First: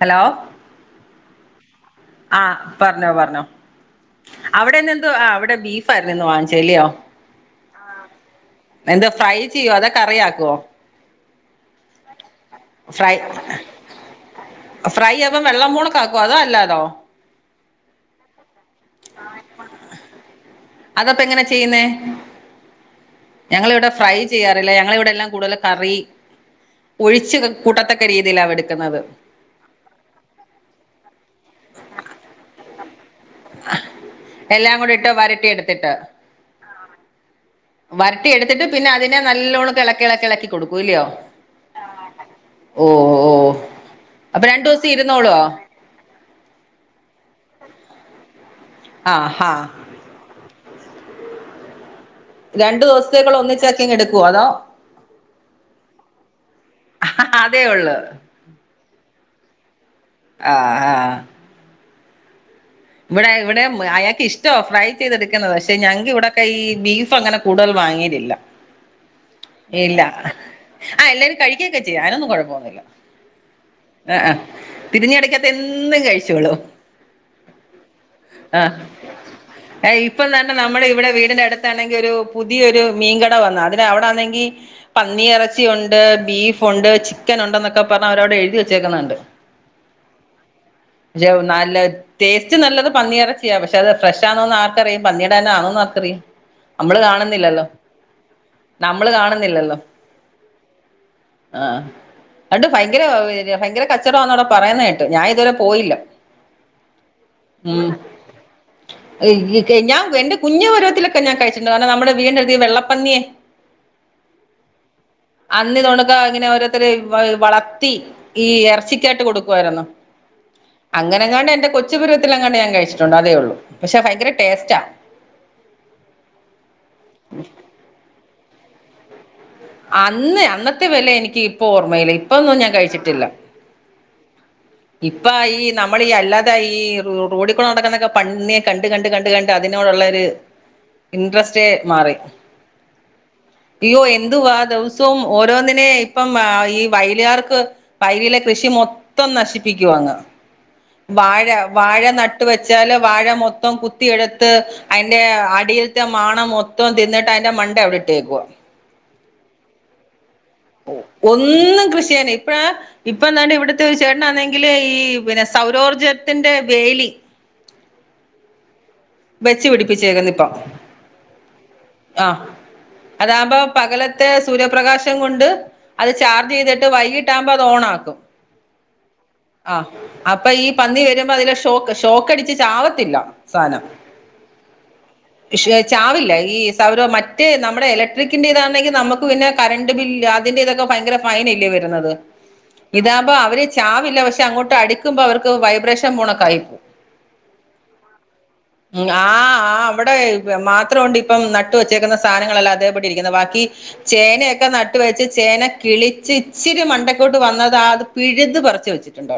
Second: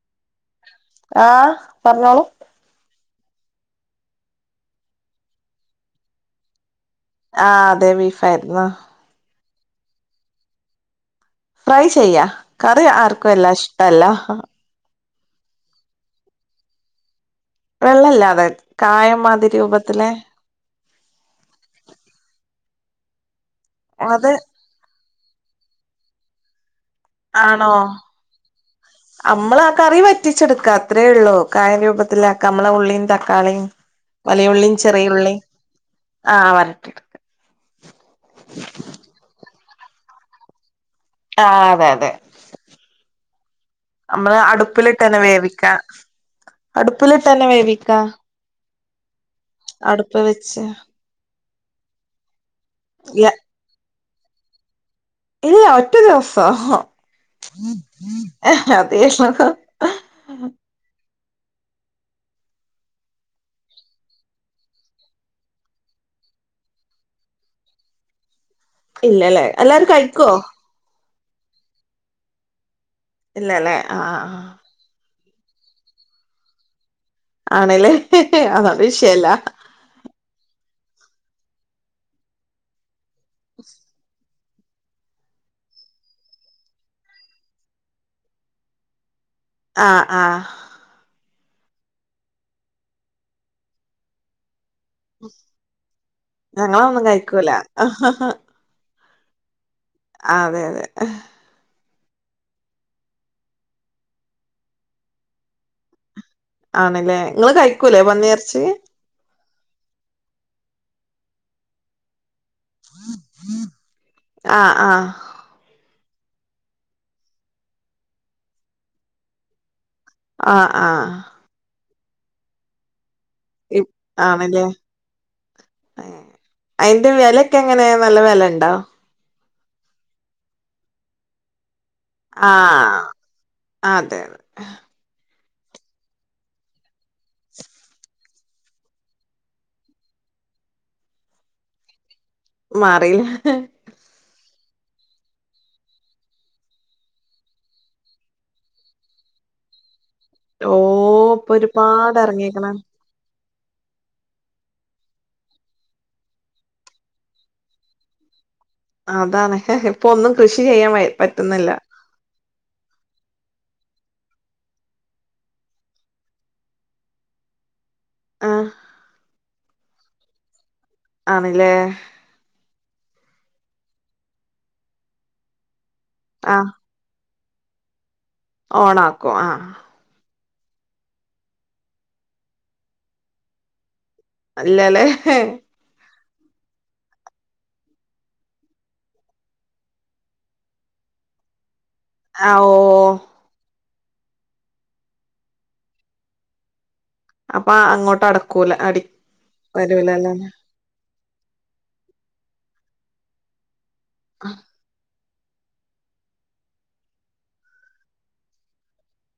Hello ആഹ് പർഞ്ഞോളൂ. ആഹ് പർഞ്ഞോ പർഞ്ഞോ അവടെ ഇന്ന് എന്തുവാ ആഹ് അവടെ ബീഫ് ആയിര്ന്ന് ഇന്ന് വാങ്ങിച്ചത് അല്ലയോ. ആഹ്, അതെ ബീഫായിരുന്നു എന്താ ഫ്രൈ ചെയ്യോ അതോ കറിയാക്കോ. ഫ്രൈ ചെയ്യാ കറി ഫ്രൈ ആർക്കുവല്ലാതെ ഇഷ്ടവല്ല. ഫ്രൈ ആക്കുമ്പൊ വെള്ളം പോണോക്കെ ആക്കോ അതോ അല്ലാതോ വെള്ളല്ലാഅതായത് കായംമാതിരി രൂപത്തില് അതപ്പ എങ്ങനെ ചെയ്യുന്നേ ഞങ്ങളിവിടെ ഫ്രൈ അത് ചെയ്യാ റില്ല ഞങ്ങളിവിടെ എല്ലാം കൂട്തല് കറി ഒഴിച്ച് കൂട്ടത്തക്ക രീതിയിലാണ് എട്ക്ക്ന്നത്. അമ്മളാ കറി വറ്റിച്ചെട്ക്കാ അത്രേ ഉള്ളൂ. കായം രൂപത്തിലാക്ക, അമ്മളെ ഉള്ളീം ത ക്കാളിം വലിയ ഉള്ളിം എല്ലാം കൂടി ഇട്ട് ചെറിയ ഉള്ളി വരട്ടി എടുത്തിട്ട് ആഹ് വരട്ടിയെട്ക്ക വരട്ടി എട്ത്തിട്ട് പിന്നെ അതിനെ നല്ലോണംക്കെ എളക്കി എളക്കി എളക്കി കൊടുക്കുല്ലിയോ ആഹ് അതെ അതെ ഓഹ് ഓഹ് നമ്മള് അടുപ്പിലിട്ട്ന്നെ വേവിക്ക അടുപ്പിലിട്ട് തന്നെ വേവിക്ക ആഹ് ഹാ അടുപ്പിൽ വെച്ച് രണ്ടു ഇല്ല ദിവസത്തേക്കുളളത് ഒന്നിച്ചാക്കിയങ്ങ് എടുക്കുവോ അതോ ഇല്ല ഒറ്റ ദിവസം അതേ ഉള്ളൂ അതേ [unintelligible] ആഹ് ആഹ് ഇവടെ ഇവടേം അയാക്ക് ഇഷ്ടവാ ഫ്രൈ ചെയ്തെട്ക്ക്ന്നത്. പക്ഷെ ഞങ്ങക്ക് ഇവിടെയൊക്കെ ഈ ബീഫ് അങ്ങനെ കൂടുതൽ വാങ്ങേലില്ല. ഇല്ലല്ലേ എല്ലാരും ഇല്ല. കഴിക്കോ ആഹ് എല്ലാരും കഴിക്ക്യോക്കെ ചെയ്യും. അതിനൊന്നും കൊഴപ്പമൊന്നുമില്ല. ഇല്ലല്ലേ ആഹ് ആഹ് തിരിഞ്ഞു കടിക്കാത്ത എന്തും കഴിച്ച് കൊള്ളു ആണ്ല്ലേ അത്‌ അത് വിഷയല്ല. ദാ ഇപ്പം തന്നെ നമ്മടെ ഇവിടെ വീടിൻ്റെ അട്ത്താണെങ്കി ഒരു പുതിയൊരു മീൻകട വന്നു. അതിന് അവിടാന്നെങ്കി പന്നിയെറച്ചി ഉണ്ട് ബീഫൊണ്ട് ചിക്കൻ ഉണ്ട് എന്നൊക്കെ പറഞ്ഞ് അവരവിടെ എഴുതി വെച്ചേക്ക്ന്നെ കണ്ട് ആഹ് ആഹ് ജോവ് നല്ലെ ടേസ്റ്റ് നല്ലത് പന്നിയെറച്ചിയാ. പക്ഷെ അത് ഫ്രഷ് ആണോന്ന് ആർ ക്കറിയാം പന്നീടെ തന്നെ ആണോന്ന് ആർക്കറിയും. നമ്മള് ഞങ്ങളതൊന്നും കഴിക്കൂല കാണുന്നില്ലല്ലോ! നമ്മള് കാണുന്നില്ലല്ലോ ആഹ് അതെ അതെ ഇഹ് ആഹ് എന്നിട്ട് ഭയങ്കരെ ഭയങ്കരെ കച്ചോടവാന്ന് അവ്ടെ പറയുന്നകേട്ട്. ഞാൻ ഇത് വരെ പോയില്ല. ആണ്ല്ലേ ഇങ്ങള് കഴിക്കൂല്ലേ പന്നിയിറച്ചി ഇല്ല്യ ക്കയ് ഞാൻ എന്റെ കുഞ്ഞു പരുവത്തിലൊക്കെ ഞാൻ കഴിച്ചിട്ടുണ്ട്. കാരണം നമ്മുടെ വീടിന്റെ അട് ത്ത് ഈ വെള്ളപ്പന്നിയെ ആഹ് ആഹ് അന്നിതു കൊണക്കെ ഇങ്ങനെ ഓരോരുത്തര് വളർത്തി ഈ എർച്ചിക്കായിട്ട് കൊടുക്കുവാര്ന്നു. ആഹ് ആഹ് അങ്ങനെങ്ങാണ്ട് എന്റെ കൊച്ചുപരുവത്തില് എങ്ങാണ്ട് ഞാൻ കഴിച്ചിട്ടുണ്ട്. അതേ ഉള്ളൂ. ഇത് പക്ഷെ ഭയങ്കര ആണല്ലേ? ടേസ്റ്റാ അതിന്റെ വിലയൊക്കെ എങ്ങനെയ? നല്ല വില ഉണ്ടോ? അന്ന്, അന്നത്തെ വില എനിക്ക് ഇപ്പോ ഓർമ്മയില്ല. ഇപ്പൊന്നും ഞാൻ ആഹ്! അതെതെ! നിപ്പയായി നമ്മടെ അല്ലാതെയായി റോഡിക്കുടെ നടക്കുന്ന പന്നിയെ കണ്ട കണ്ട് കണ്ട് അതിനോടുള്ളരു ഇൻട്രസ്റ്റേ മാറി. മാറി [inaudible] അയ്യോ എന്തുവാ ദിവസവും ഓരോന്നിനെ ഇപ്പം ഈ വയലുകാർക്ക്! വയലിലെ കൃഷി മൊത്തം നശിപ്പിക്കുവാങ്ങ്. ഓഹ് വാഴ ഇപ്പൊ വാഴ ഒരുപാട് നട്ട് എറങ്ങീക്ക്ണ് വെച്ചാല് വാഴ മൊത്തം കുത്തിയെടുത്ത്! അതിന്റെ അടിൽത്തെ മാണം മൊത്തം തിന്നിട്ട് അതിന്റെ മണ്ട അവിടെ ഇട്ടേക്കുവാ. അതാണ് ഇപ്പൊന്നും കൃഷി ചെയ്യാൻ പറ്റുന്നില്ല. കൃഷിയാണ്! ഇപ്പ ഇപ്പൊ ദാണ്ടിവിടുത്തെ ചേട്ടനാന്നെങ്കില് ഈ പിന്നെ സൗരോർജത്തിന്റെ വേലി! ആഹ്! വെച്ചു പിടിപ്പിച്ചേക്കുന്ന ഇപ്പം. ആണല്ലേ? ആഹ് അതാകുമ്പോ പകലത്തെ സൂര്യപ്രകാശം കൊണ്ട് അത് ചാർജ് ആഹ് ചെയ്തിട്ട് ചെയ്തിട്ട് വൈകിട്ട് ആക്മ്പോ അത് ഓണാക്കും ഓണാക്കും ആഹ് അപ്പൊ ഈ പന്നി വരുമ്പോ അതില ഷോക്ക് ഷോക്കടിച്ച് ചാവത്തില്ല സാധനം ഇല്ലല്ലേ ചാവില്ല ഈ സൗര മറ്റേ നമ്മുടെ ഇലക്ട്രിക്കിന്റെ ഇതാണെങ്കിൽ നമുക്ക് പിന്നെ കറണ്ട് ബില്ല് അതിന്റെ ഇതൊക്കെ ഭയങ്കര ഫൈൻ അല്ലേ വരുന്നത് ആ ഓ ഇതാകുമ്പോ അവര് ചാവില്ല പക്ഷെ അങ്ങോട്ട് അടിക്കുമ്പോ അവർക്ക് വൈബ്രേഷൻ പോണൊക്കെ ആയി പോവും അപ്പൊ അങ്ങോട്ട് അടക്കും ആഹ് ആഹ് അവിടെ മാത്രം ഉണ്ട് ഇപ് പ്പം നട്ട് വെച്ചേക്കുന്ന സാധനങ്ങളല്ല അതേപടിരിക്കുന്നത് ബാക്കി ചേനയൊക്കെ ന ട്ട് വെച്ച് ചേന കിളിച്ച് ഇച്ചിരി മണ്ടക്കോട്ട് വന്നത് അത് പിഴുത് പറച്ച് വെച്ചു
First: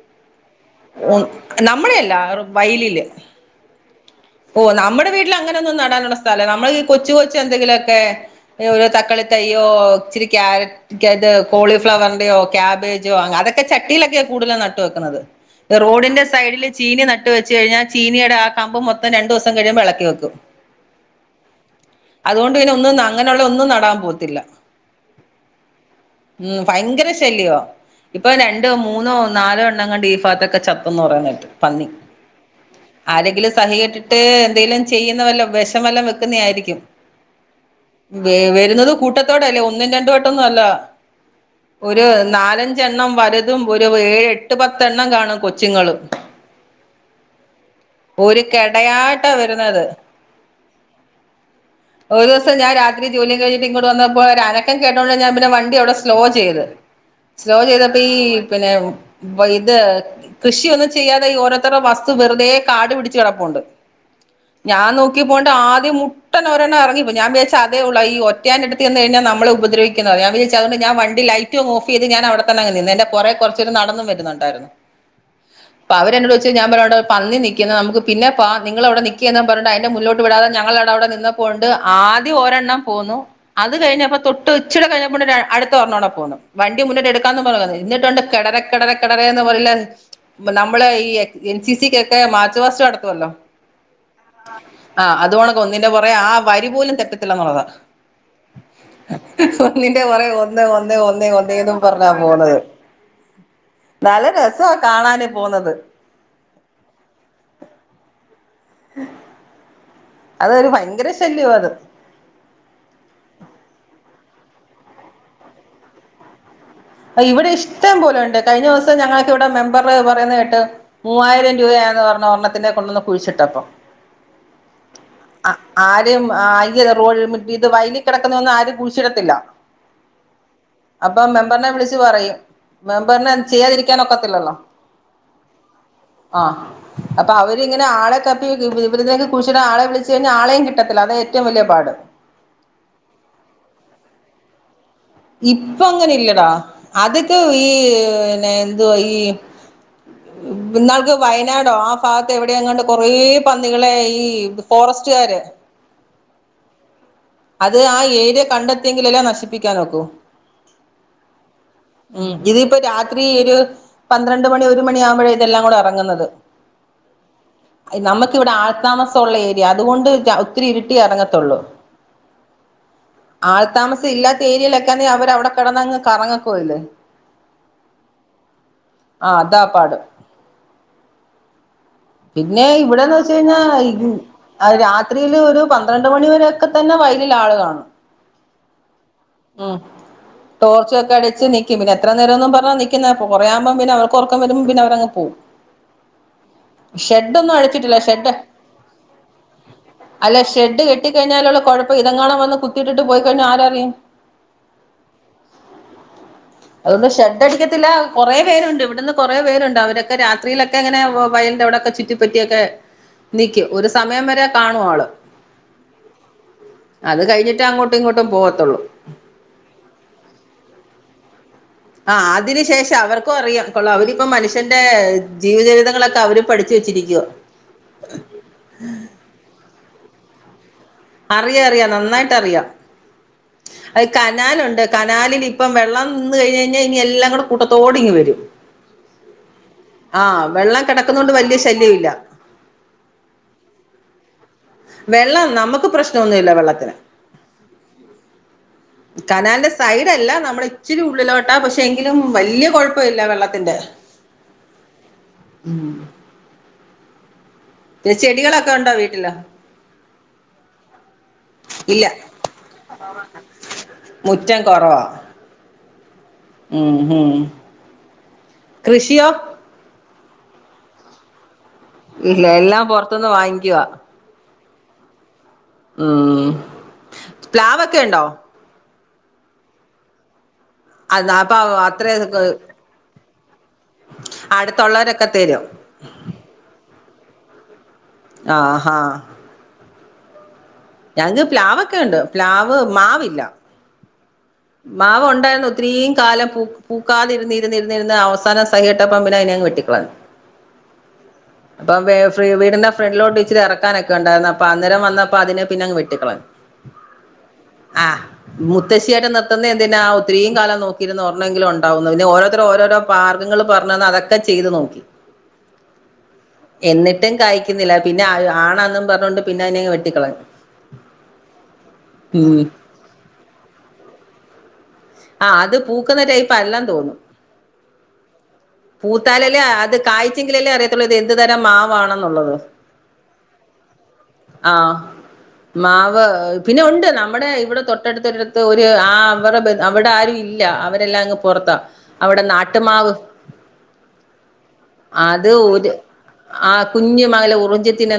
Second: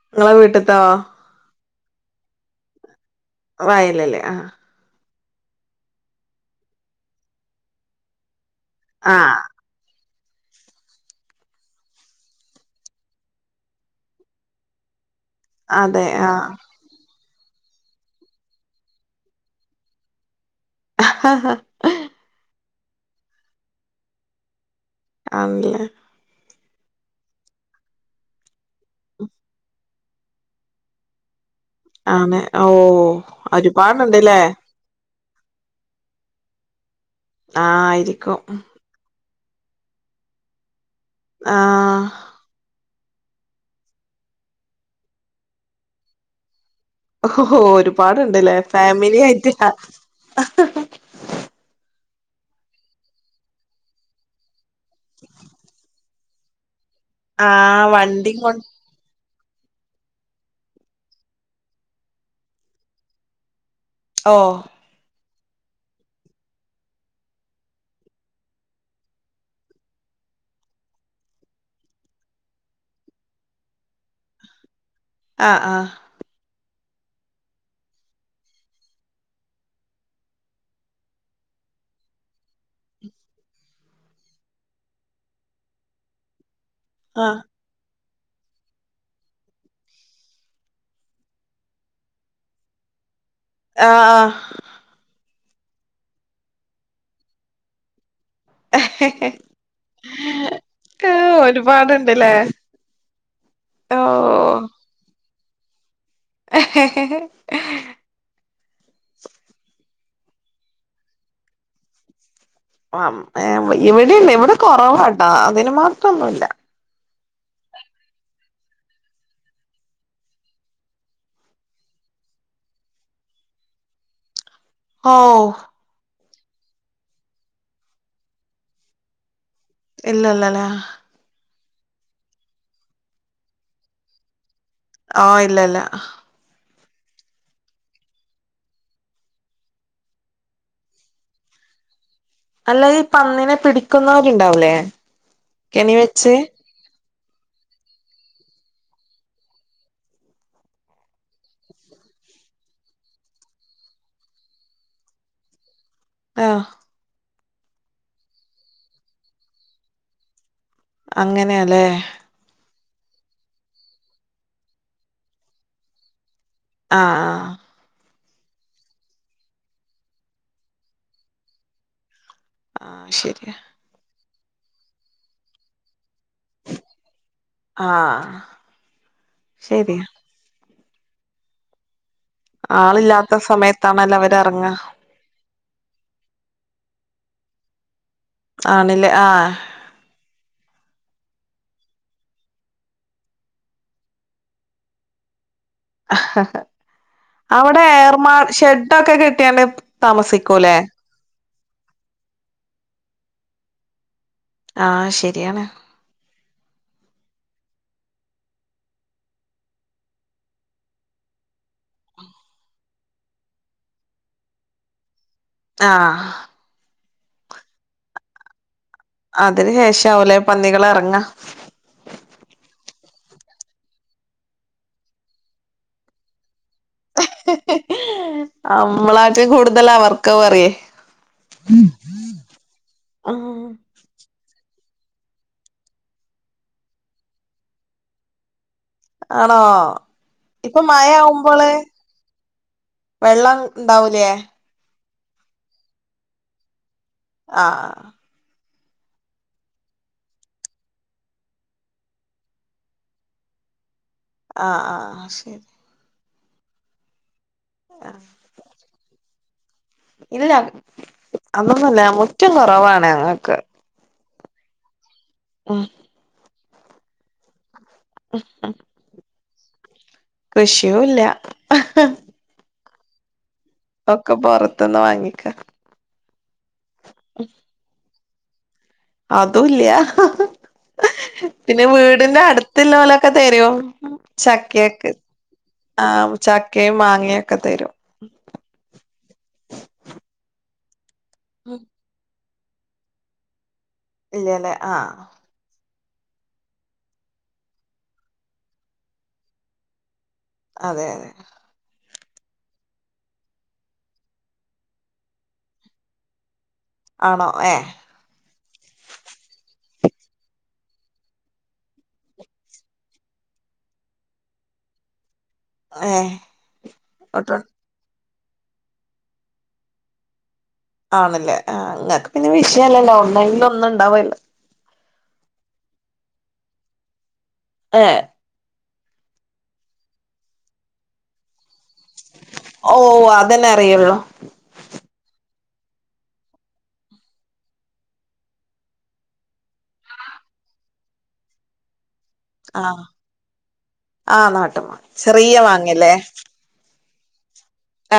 നിങ്ങളെ വീട്ടത്തോ [inaudible] നമ്മളെ അല്ല വയലില് വയലില് ആഹ് ഓ നമ്മുടെ വീട്ടിൽ അങ്ങനൊന്നും നടാനുള്ള സ്ഥലംല്ല നമ്മൾ ഈ കൊച്ചു കൊച്ച് എന്തെങ്കിലുമൊക്കെ ആ തക്കളി തൈ തയ്യോ ഇച്ചിരി ക്യാരക്ട ക്കത് കോളിഫ്ലവറിന്റെയോ കാബേജോ അതൊക്കെ ചട്ടിയിലൊക്കെയാണ് കൂടുതല നട്ട് വെക്കുന്നത് അതെ റോഡിന്റെ ആ സൈഡില് ചീനി നട്ട് വെച്ച് കഴിഞ്ഞാൽ ചീനിയുടെ കമ്പം മൊത്തം രണ്ടുവസം കഴിയുമ്പൾളക്കിവെക്കും ആഹ് ഹാ [inaudible] അതുകൊണ്ട് പിന്നെ ഒന്നും അങ്ങനെയുള്ള ഒന്നും നടാൻ പോകത്തില്ല ആണല്ലേ ഉം ഭയങ്കര ശല്യമാ ഇപ്പൊ രണ്ടോ മൂന്നോ നാലോ എണ്ണംങ്ങണ്ട് ഈ ഭാഗത്തൊക്കെ ചത്ത് ചത്തന്നു പറയണകെട്ടു പന്നി ആഹ് ഓ ആരെങ്കിലും സഹി കെട്ടിട്ട് ഒരുപാടുണ്ടല്ലേ എന്തെങ്കലും ചെയ്യുന്ന വല്ലോ വിഷം വെല്ലാം വെക്കുന്ന ആയിരിക്കും ആ ആയിരിക്കും വരുന്നത് കൂട്ടത്തോടെ അല്ലേ ഒന്നും രണ്ടു വട്ടംന്നും അല്ല ആഹ് ഒരു നാലഞ്ചെണ്ണം വലുതും ഒരു ഏഴ് എട്ട് പത്തെണ്ണം കാണും കൊച്ചുങ്ങള് ഓഹോ ഒരുപാട് ഒരു ഇണ്ട്ല്ലേ ഫാമിലി കെടയായിട്ടാ ആയിട്ടാ? വരുന്നത് ഒരു ദിവസം ഞാൻ രാത്രി ജോലിം കഴിഞ്ഞി ഇങ്ങോട്ട് വന്നപ്പോ ഒരനക്കം കേട്ടോണ്ട് ഞാ പിന്നെ വണ്ടി അവിടെ സ്ലോ ചെയ്ത് ആ സ്ലോ ചെയ്തപ്പം ഈ വണ്ടി കൊ പിന്നെ ഇത് കൃഷിയൊന്നും ചെയ്യാതെ ഈ ഓരോത്തരുടെ വസ്തു വെറുതേ കാട് പിടിച്ച് കെടപ്പുണ്ട് ഓഹ് ഞാൻ നോക്കിയപ്പം ഒണ്ട് ആദ്യം മുട്ടനൊരെണ്ണം എറങ്ങിപ്പോയി ഞാൻ വിചാരിച്ചു അതേയൊള്ളു ഈ ഒറ്റയാൻ എടുത്ത് ചെന്ന് കഴിഞ്ഞാ നമ്മളെ ഉപദ്രവിക്കുന്നത് അപ്പൊ ഞാൻ വിചാരി അതുകൊണ്ട് ഞാൻ വണ്ടി ലൈറ്റും അങ്ങ് ഓഫ് ചെയ്ത് ഞാൻ അവിടെ തന്നെയങ്ങ് നിന്ന് എന്റെ പൊറകെ കുറച്ച് പേര് നടന്നും വരുന്നുണ്ടായിരുന്നു ആ ആ അപ്പ അവര് എന്നോട് ചോദിച്ചു ഞാൻ പറഞ്ഞു അവിടൊരു പന്നി നി നിക്കുന്നത് നമുക്ക് പിന്നെ പോവാം നിങ്ങള് അവിടെ നിക്ക്യെന്നും പറഞ്ഞുണ്ട് അതിന്റെ മുന്നിലോട്ട് വിടാതെ ഞങ്ങള് അവി അവിടെ നിന്നപ്പോ ഉണ്ട് ആദ്യ ഒരെണ്ണം പോന്നു അത് കഴിഞ്ഞപ്പോ തൊട്ട് ഇച്ചിരിടെ കഴിഞ്ഞപ്പോ അടുത്ത ഒരണ്ണോടെ പോന്നു വണ്ടി മുന്നോട്ട് ആ എടുക്കാന്ന് പറുയുന്നു എന്നിട്ടുണ്ട് കിട രെ കെടരേന്ന് പറയില്ല നമ്മള് ഈ എൻ സി. സി. കെക്കെ മാർച്ച് വാസ്റ്റ് നടത്തുവല്ലോ? ആഹ് ആഹ് ആഹ് അതു കണക്ക് ഒന്നിന്റെ പൊറകെ ആ വരി പോലും തെറ്റത്തില്ലന്നുള്ളതാ ഒന്നിന്റെ പൊറകെ ഒന്ന് ഒന്ന് ആ ഒന്ന് ഒന്നേന്നും പറഞ്ഞാ ഒരുപാടുണ്ടല്ലേ പോണത് നല്ല രസവാ കാണാന് പോകുന്നത് ആഹ ഉം അതൊരു ഭയങ്കര ശല്യവ അത് ആഹ് ഇവിടെണ്ട് ഇവിടെ കൊറവാട്ടോ അതിനും മാത്രം ഒന്നുല്ല ആ ഇവിടെ ഇഷ്ട്ടം പോലെയുണ്ട് കഴിഞ്ഞ ദിവസം ഞങ്ങക്ക് ഇവടെ മെമ്പറ് പറയുന്ന കേട്ടു മൂവായിരം രൂപയാന്ന് പറഞ്ഞു ഒരണ്ണത്തിനെ കൊണ്ടന്ന് കുഴിച്ചിട്ടപ്പം ഓഹോ ആ ആരും [unintelligible] ഇത് വയലി കെടക്കുന്ന ഒന്നും ആരും കുയിച്ചിടത്തില്ല ഇല്ല ല്ലല്ലേ? അപ്പം മെമ്പറിനെ വിളിച്ച് പറയും മെമ്പറിന് അത് ചെയ്യാതിരിക്കാനൊക്കത്തില്ലല്ലോ ആഹ് ഇല്ല ഇല്ല ആഹ് അപ്പൊ അവരിങ്ങനെ ആളെ തപ്പി ഇതിനെയെക്കെ കൂയിച്ചിടാൻ ആളെ വിളിച്ചഴിഞ്ഞാ ആളെയും കിട്ടത്തില്ല അതാ ഏറ്റവും വല്യ പാട് അല്ല ഈ പന്നിനെ പിടിക്ക്ന്നോല് ഇണ്ടാവുലേ? ഇപ്പൊ അങ്ങനെയില്ലടാ അതൊക്കെ ഈ പിന്നെ എന്തുവാ ഈ ഇന്നാൾക്ക് വയനാടോ ആ ഭാഗത്ത് എവിടെയോ എങ്ങാണ്ട് കൊറേ പന്നികളെ ഈ ഫോറസ്റ്റുകാര് ആഹ് അത് ആഹ് ഏരിയ കണ്ടെത്തി എങ്കിലല്ലെ നശിപ്പിക്കാനൊക്കൂ അങ്ങനെയാല്ലേ? ഉം ഇതിപ്പോ ഈ രാത്രി ഒരു പന്ത്രണ്ട് മണി ഒരു മണിയാവുമ്പഴേ ഇതെല്ലാം കൂടെ എറങ്ങുന്നത് ആഹ് നമ്മക്കിവിടെ ആൾ താമസമുള്ള ഏരിയ അതുകൊണ്ട് ഒത്തിരി ഇരിട്ടിയ എറങ്ങത്തൊള്ളൂ ആഹ് അഹ്ശരി ആൾ താമസം ഇല്ലാത്ത ഏരിയെലക്കാന്നെ അവരവിടെ കെടന്നങ് കറങ്ങ പോയില്ലേ ആ ആഹ് അതാപ്പാട് ശരിയാ പിന്നെ ഇവിടെന്ന് ആളില്ലാത്ത വെച്ച് സമയത്താണല്ലോ അവര് എറങ്ങ കഴിഞ്ഞാ രാ ത്രിഴിൽ ഒരു പന്ത്രണ്ട് മണിവരൊക്കെ തന്നെ വയലിലാൾ കാണും ആണിലേ ആഹ് ഉം ടോർച്ചോക്കെ അടിച്ച് നിക്കും പിന്നെ എത്ര നേരോന്നും പറഞ്ഞാ നിക്കുന്നെ പ്പൊ കൊറയാവുമ്പോം പിന്നെ അവർക്കോറക്കം വരുമ്പം പിന്നെ അവരങ് പോവും ഷെഡൊന്നും അവിടെ അഴിച്ചിട്ടില്ല ഷെഡ് ഏർമാ ഷെഡൊക്കെ കെട്ടിയാണ്ട് താമസിക്കൂലേ കെട്ടികഴിഞ്ഞാലുള്ള കുഴപ്പം ഇതങ്ങാണം വന്ന് കുത്തിട്ടിട്ട് പോയി കഴിഞ്ഞാ ആരറിയാൻ ആഹ് ശെരിയാണ് അതുകൊണ്ട് ഷെഡടിക്കത്തില്ല കൊറെ പേരുണ്ട് ഇവിടുന്ന് കൊറേ പേരുണ്ട് അവരൊക്കെ രാത്രിയിലൊക്കെങ്ങനെ വയൽ ന്റവിടെക്കെ ചുറ്റി പറ്റിയൊക്കെ നിക്കും ഒരു സമയം വരെ കാണുആള് ആഹ് അത് കഴിഞ്ഞിട്ടെ അങ്ങോട്ടും ഇങ്ങോട്ടും പോകത്തുള്ളൂ അതിന് ശേഷാവൂലെ പന്നികളെറങ്ങ ആഹ് അതിന് ശേഷവർക്കും അറിയാം കൊള്ള അവരിപ്പം മനുഷ്യന്റെ ജീവജീവിതങ്ങളൊക്കെ അവര് പഠിച്ച് വെച്ചിരിക്ക നമ്മളാട്ടും കൂടുതൽ അവർക്ക അറിയേ അറിയറിയാ നന്നായിട്ടറിയാം അത് കനാലുണ്ട് കനാലിലിപ്പം വെള്ളം നിന്ന് കഴിഞ്ഞയ്ഞ്ഞാ ഇനി എല്ലാം കൂടെ കൂട്ടത്തോടിങ്ങിവരും ആണോ ഇപ്പൊ വെള്ളം മഴ കിടക്കുന്നോണ്ട് വലിയ ആവുമ്പോള് ശല്യമില്ല വെള്ളം ഉണ്ടാവൂലേ വെള്ളം നമുക്ക് പ്രശ്നോന്നുല്ല വെള്ളത്തിന് ആഹ് കനാല്ന്റെ സൈഡല്ല നമ്മള് ഇച്ചിരി ഉള്ളിലോട്ട പക്ഷെ എങ്കിലും വല്യ കൊഴപ്പവില്ല വെള്ളത്തിന്റെ ആഹ് ആഹ് ആഹ് ശരി ഉം പിന്നെ ചെടികളൊക്കെ ഉണ്ടോ വീട്ടിൽ ഇല്ല അതൊന്നല്ല മുറ്റും കുറവാണ് ഞങ്ങൾക്ക് മുറ്റം കുറവാ ആഹ് ഉം ഉം കൃഷിയോ കൃഷിയൂല്ല ഇല്ല എല്ലാം പറത്തുനിന്ന് വാങ്ങിക്കുവ ഒക്കെ പുറത്തുന്ന് വാങ്ങിക്ക ഉം പ്ലാവ്ക്കെ ഉണ്ടോ അതുംല്ല അത് അപ്പൊ പിന്നെ അത്ര വീടിന്റെ അടുത്ത്ള്ള ഓ ലൊക്കെ തരും ചക്കൊക്കെ അടുത്തുള്ളവരൊക്കെ തരും ആഹ് ചക്കയും മാങ്ങയും ഒക്കെ തരും ആഹ ഞങ്ങക്ക് പ്ലാവ ഒക്കെ ഉണ്ട് പ്ലാവ് മാവില്ല ഇല്ലല്ലേ ആഹ് മാവ് ഉണ്ടായിന്ന് ഇത്രയും കാലം പൂക്കാതിരിരുന്ന അവസാന സഹി കെട്ടപ്പോ അതിനങ് വെട്ടിക്കളഞ്ഞു അതെ അതെ അപ്പം വീടിന്റെ ഫ്രണ്ടിലോട്ട് ഇച്ചിരി ഇറക്കാനൊക്കെ ഉണ്ടായിരുന്നു അപ്പൊ അന്നേരം വന്നപ്പോ അതിന് പിന്നങ്ങ് വെട്ടിക്കളയും ആണോ ഏ ആഹ് മുത്ത്ശിയായിട്ട് നിത്തുന്ന എന്തിന ഒത്തിരി യും കാലം നോക്കിരന്ന് ഓരെണെങ്കിലും ഉണ്ടാവൊന്ന് പിന്നെ ഓരോരുത്തര് ഓരോരോ മാർഗങ്ങൾ പറഞ്ഞന്ന് അതൊക്കെ ചെയ്ത് നോക്കി ഏഹ് എന്നിട്ടും ഒട്ടും കായ്ക്കുന്നില്ല പിന്നെ ആണന്നും പറഞ്ഞോണ്ട് പിന്നെ അതിനെങ് വെട്ടിക്കളഞ് ആണല്ലേ ആ അങ്ങക്ക് പിന്നെ ഉം വിഷയല്ലല്ലോ ഒന്നെങ്കിൽഒന്ന് ഉണ്ടാവല്ലോ ആ അത് പൂക്കുന്ന ടൈപ്പ് അല്ലെന്ന് തോനുന്നു ഏ പൂത്താലല്ലേ അത് കാായ്ചെങ്കിലല്ലേ അറിയത്തുള്ളൂ ഇത് എന്ത് തരം മാവാണെന്നുള്ളത് ഓ ഓ അതന്നെ അറിയുള്ളൂ ആഹ് മാവ് പിന്നെ ഉണ്ട് നമ്മുടെ ഇവിടെ തൊട്ടടുത്തൊരിടുത്ത് ഒരു ആ അവടെ അവിടെ ആരും ഇ ല്ല അവരെല്ലാം അങ്ങ് പൊറത്താ അവിടെ ആ നാട്ടുമാവ് ആ നാട്ടു മാങ്ങ അത് ചെറിയ ഒര് മാങ്ങല്ലേ ആ കുഞ്ഞുമാങ്ങ ല്ലെ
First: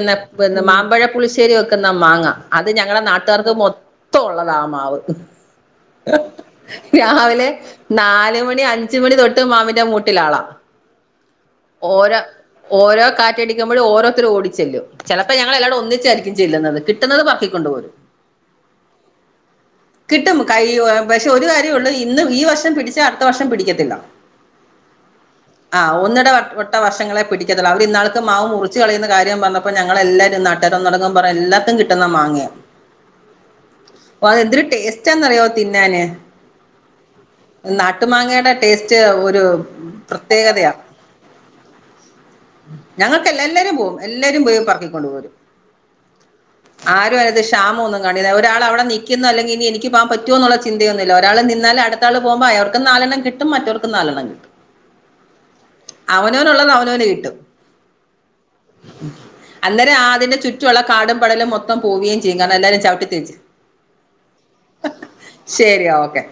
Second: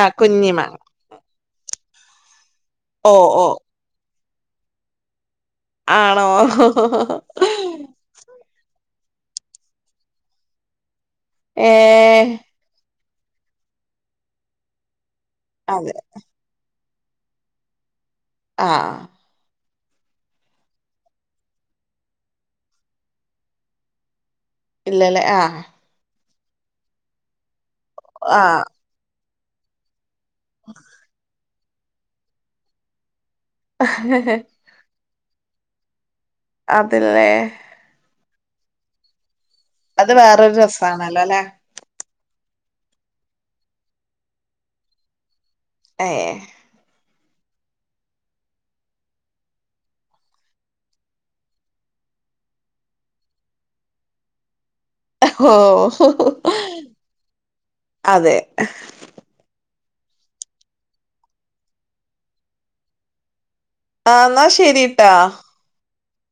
ആ കുഞ്ഞി പിന്നെ മാങ്ങ മാമ്പഴ പുളിശേരിവെക്കുന്ന മാങ്ങ അത് ഞങ്ങളെ ഓ ഓ നാട്ടുകാർക്ക് മൊത്തം ഒള്ളതാമാവ് ആണോ രാവിലെ നാലുമണി അഞ്ച് മണി തൊട്ട് മാവിന്റെ മൂട്ടിലാളാ ഏ ഓരോ ഓരോ കാറ്റടിക്കുമ്പോഴും ഓരോരുത്തര് ഓടിച്ചെല്ലും ചിലപ്പോ ഞങ്ങൾ എല്ലാടും അതെ ഒന്നിച്ച യിരിക്കും ചെല്ലുന്നത് കിട്ടുന്നത് പെറക്കി കൊണ്ട് പോരും ആഹ് കിട്ടും കൈ പക്ഷെ ഒരു കാര്യേഒള്ളൂ ഇന്ന് ഈ വർഷം പിടിച്ചാ അടുത്ത വർഷം പിടിക്കത്തില്ല ഇല്ലല്ലേ ആ ആ ഹ് ഒന്നിട വട്ട വെട്ട വർഷങ്ങളെ പിടിക്കത്തൊള്ള് അവർ ഇന്നാൾക്ക് ആ മാവ് മുറിച്ച് കളയുന്ന കാര്യം പറഞ്ഞപ്പോൾ ഞങ്ങളെല്ലാരും [unintelligible] തൊടങ്ങുമ്പം പറയുന്നേ എല്ലാർക്കും കിട്ടുന്ന മാങ്ങയാ അതെന്തൊരു ടേസ് റ്റാന്നറിയോ തിന്നാന് അതില്ലേ നാട്ടുമാങ്ങയുടെ ടേസ്റ്റ് ഒരു അത് വേറൊരു പ്രത്യേകതയാ രസാണല്ലോ അല്ലെ ഞങ്ങൾക്ക് എല്ല എല്ലാരും പോവും എല്ലാരും പോയി പറക്കിക്കൊണ്ട് പോരും ഏ ആരും അത് ക്ഷാമം ഒന്നും കാണില്ല ഒരാൾ അവിടെ നിക്കക്കുന്നു അല്ലെങ്കിൽ ഇനി എനിക്ക് പോകൻ പറ്റോന്നുള്ള ചിന്തയൊന്നുമില്ല ഒരാള് നിന്നാലടു ത്താള് പോകുമ്പോ അവർക്കും നാലെണ്ണം കിട്ടും മറ്റവർക്കും നാലെണ്ണം കിട്ടും ഓ അവനവനുള്ളത് അവനവന് കിട്ടും അതെ അന്നേരം ആഹ് അതിന്റെ ചുറ്റുവൊള്ള കാടും പടലും മൊത്തം പോവുകയും ചെയ്യും കാരണം എല്ലാരും ചവിട്ടിത്തേച്ച് ആഹ് എന്നാ ശരിട്ടാ ശരി ഓക്കെ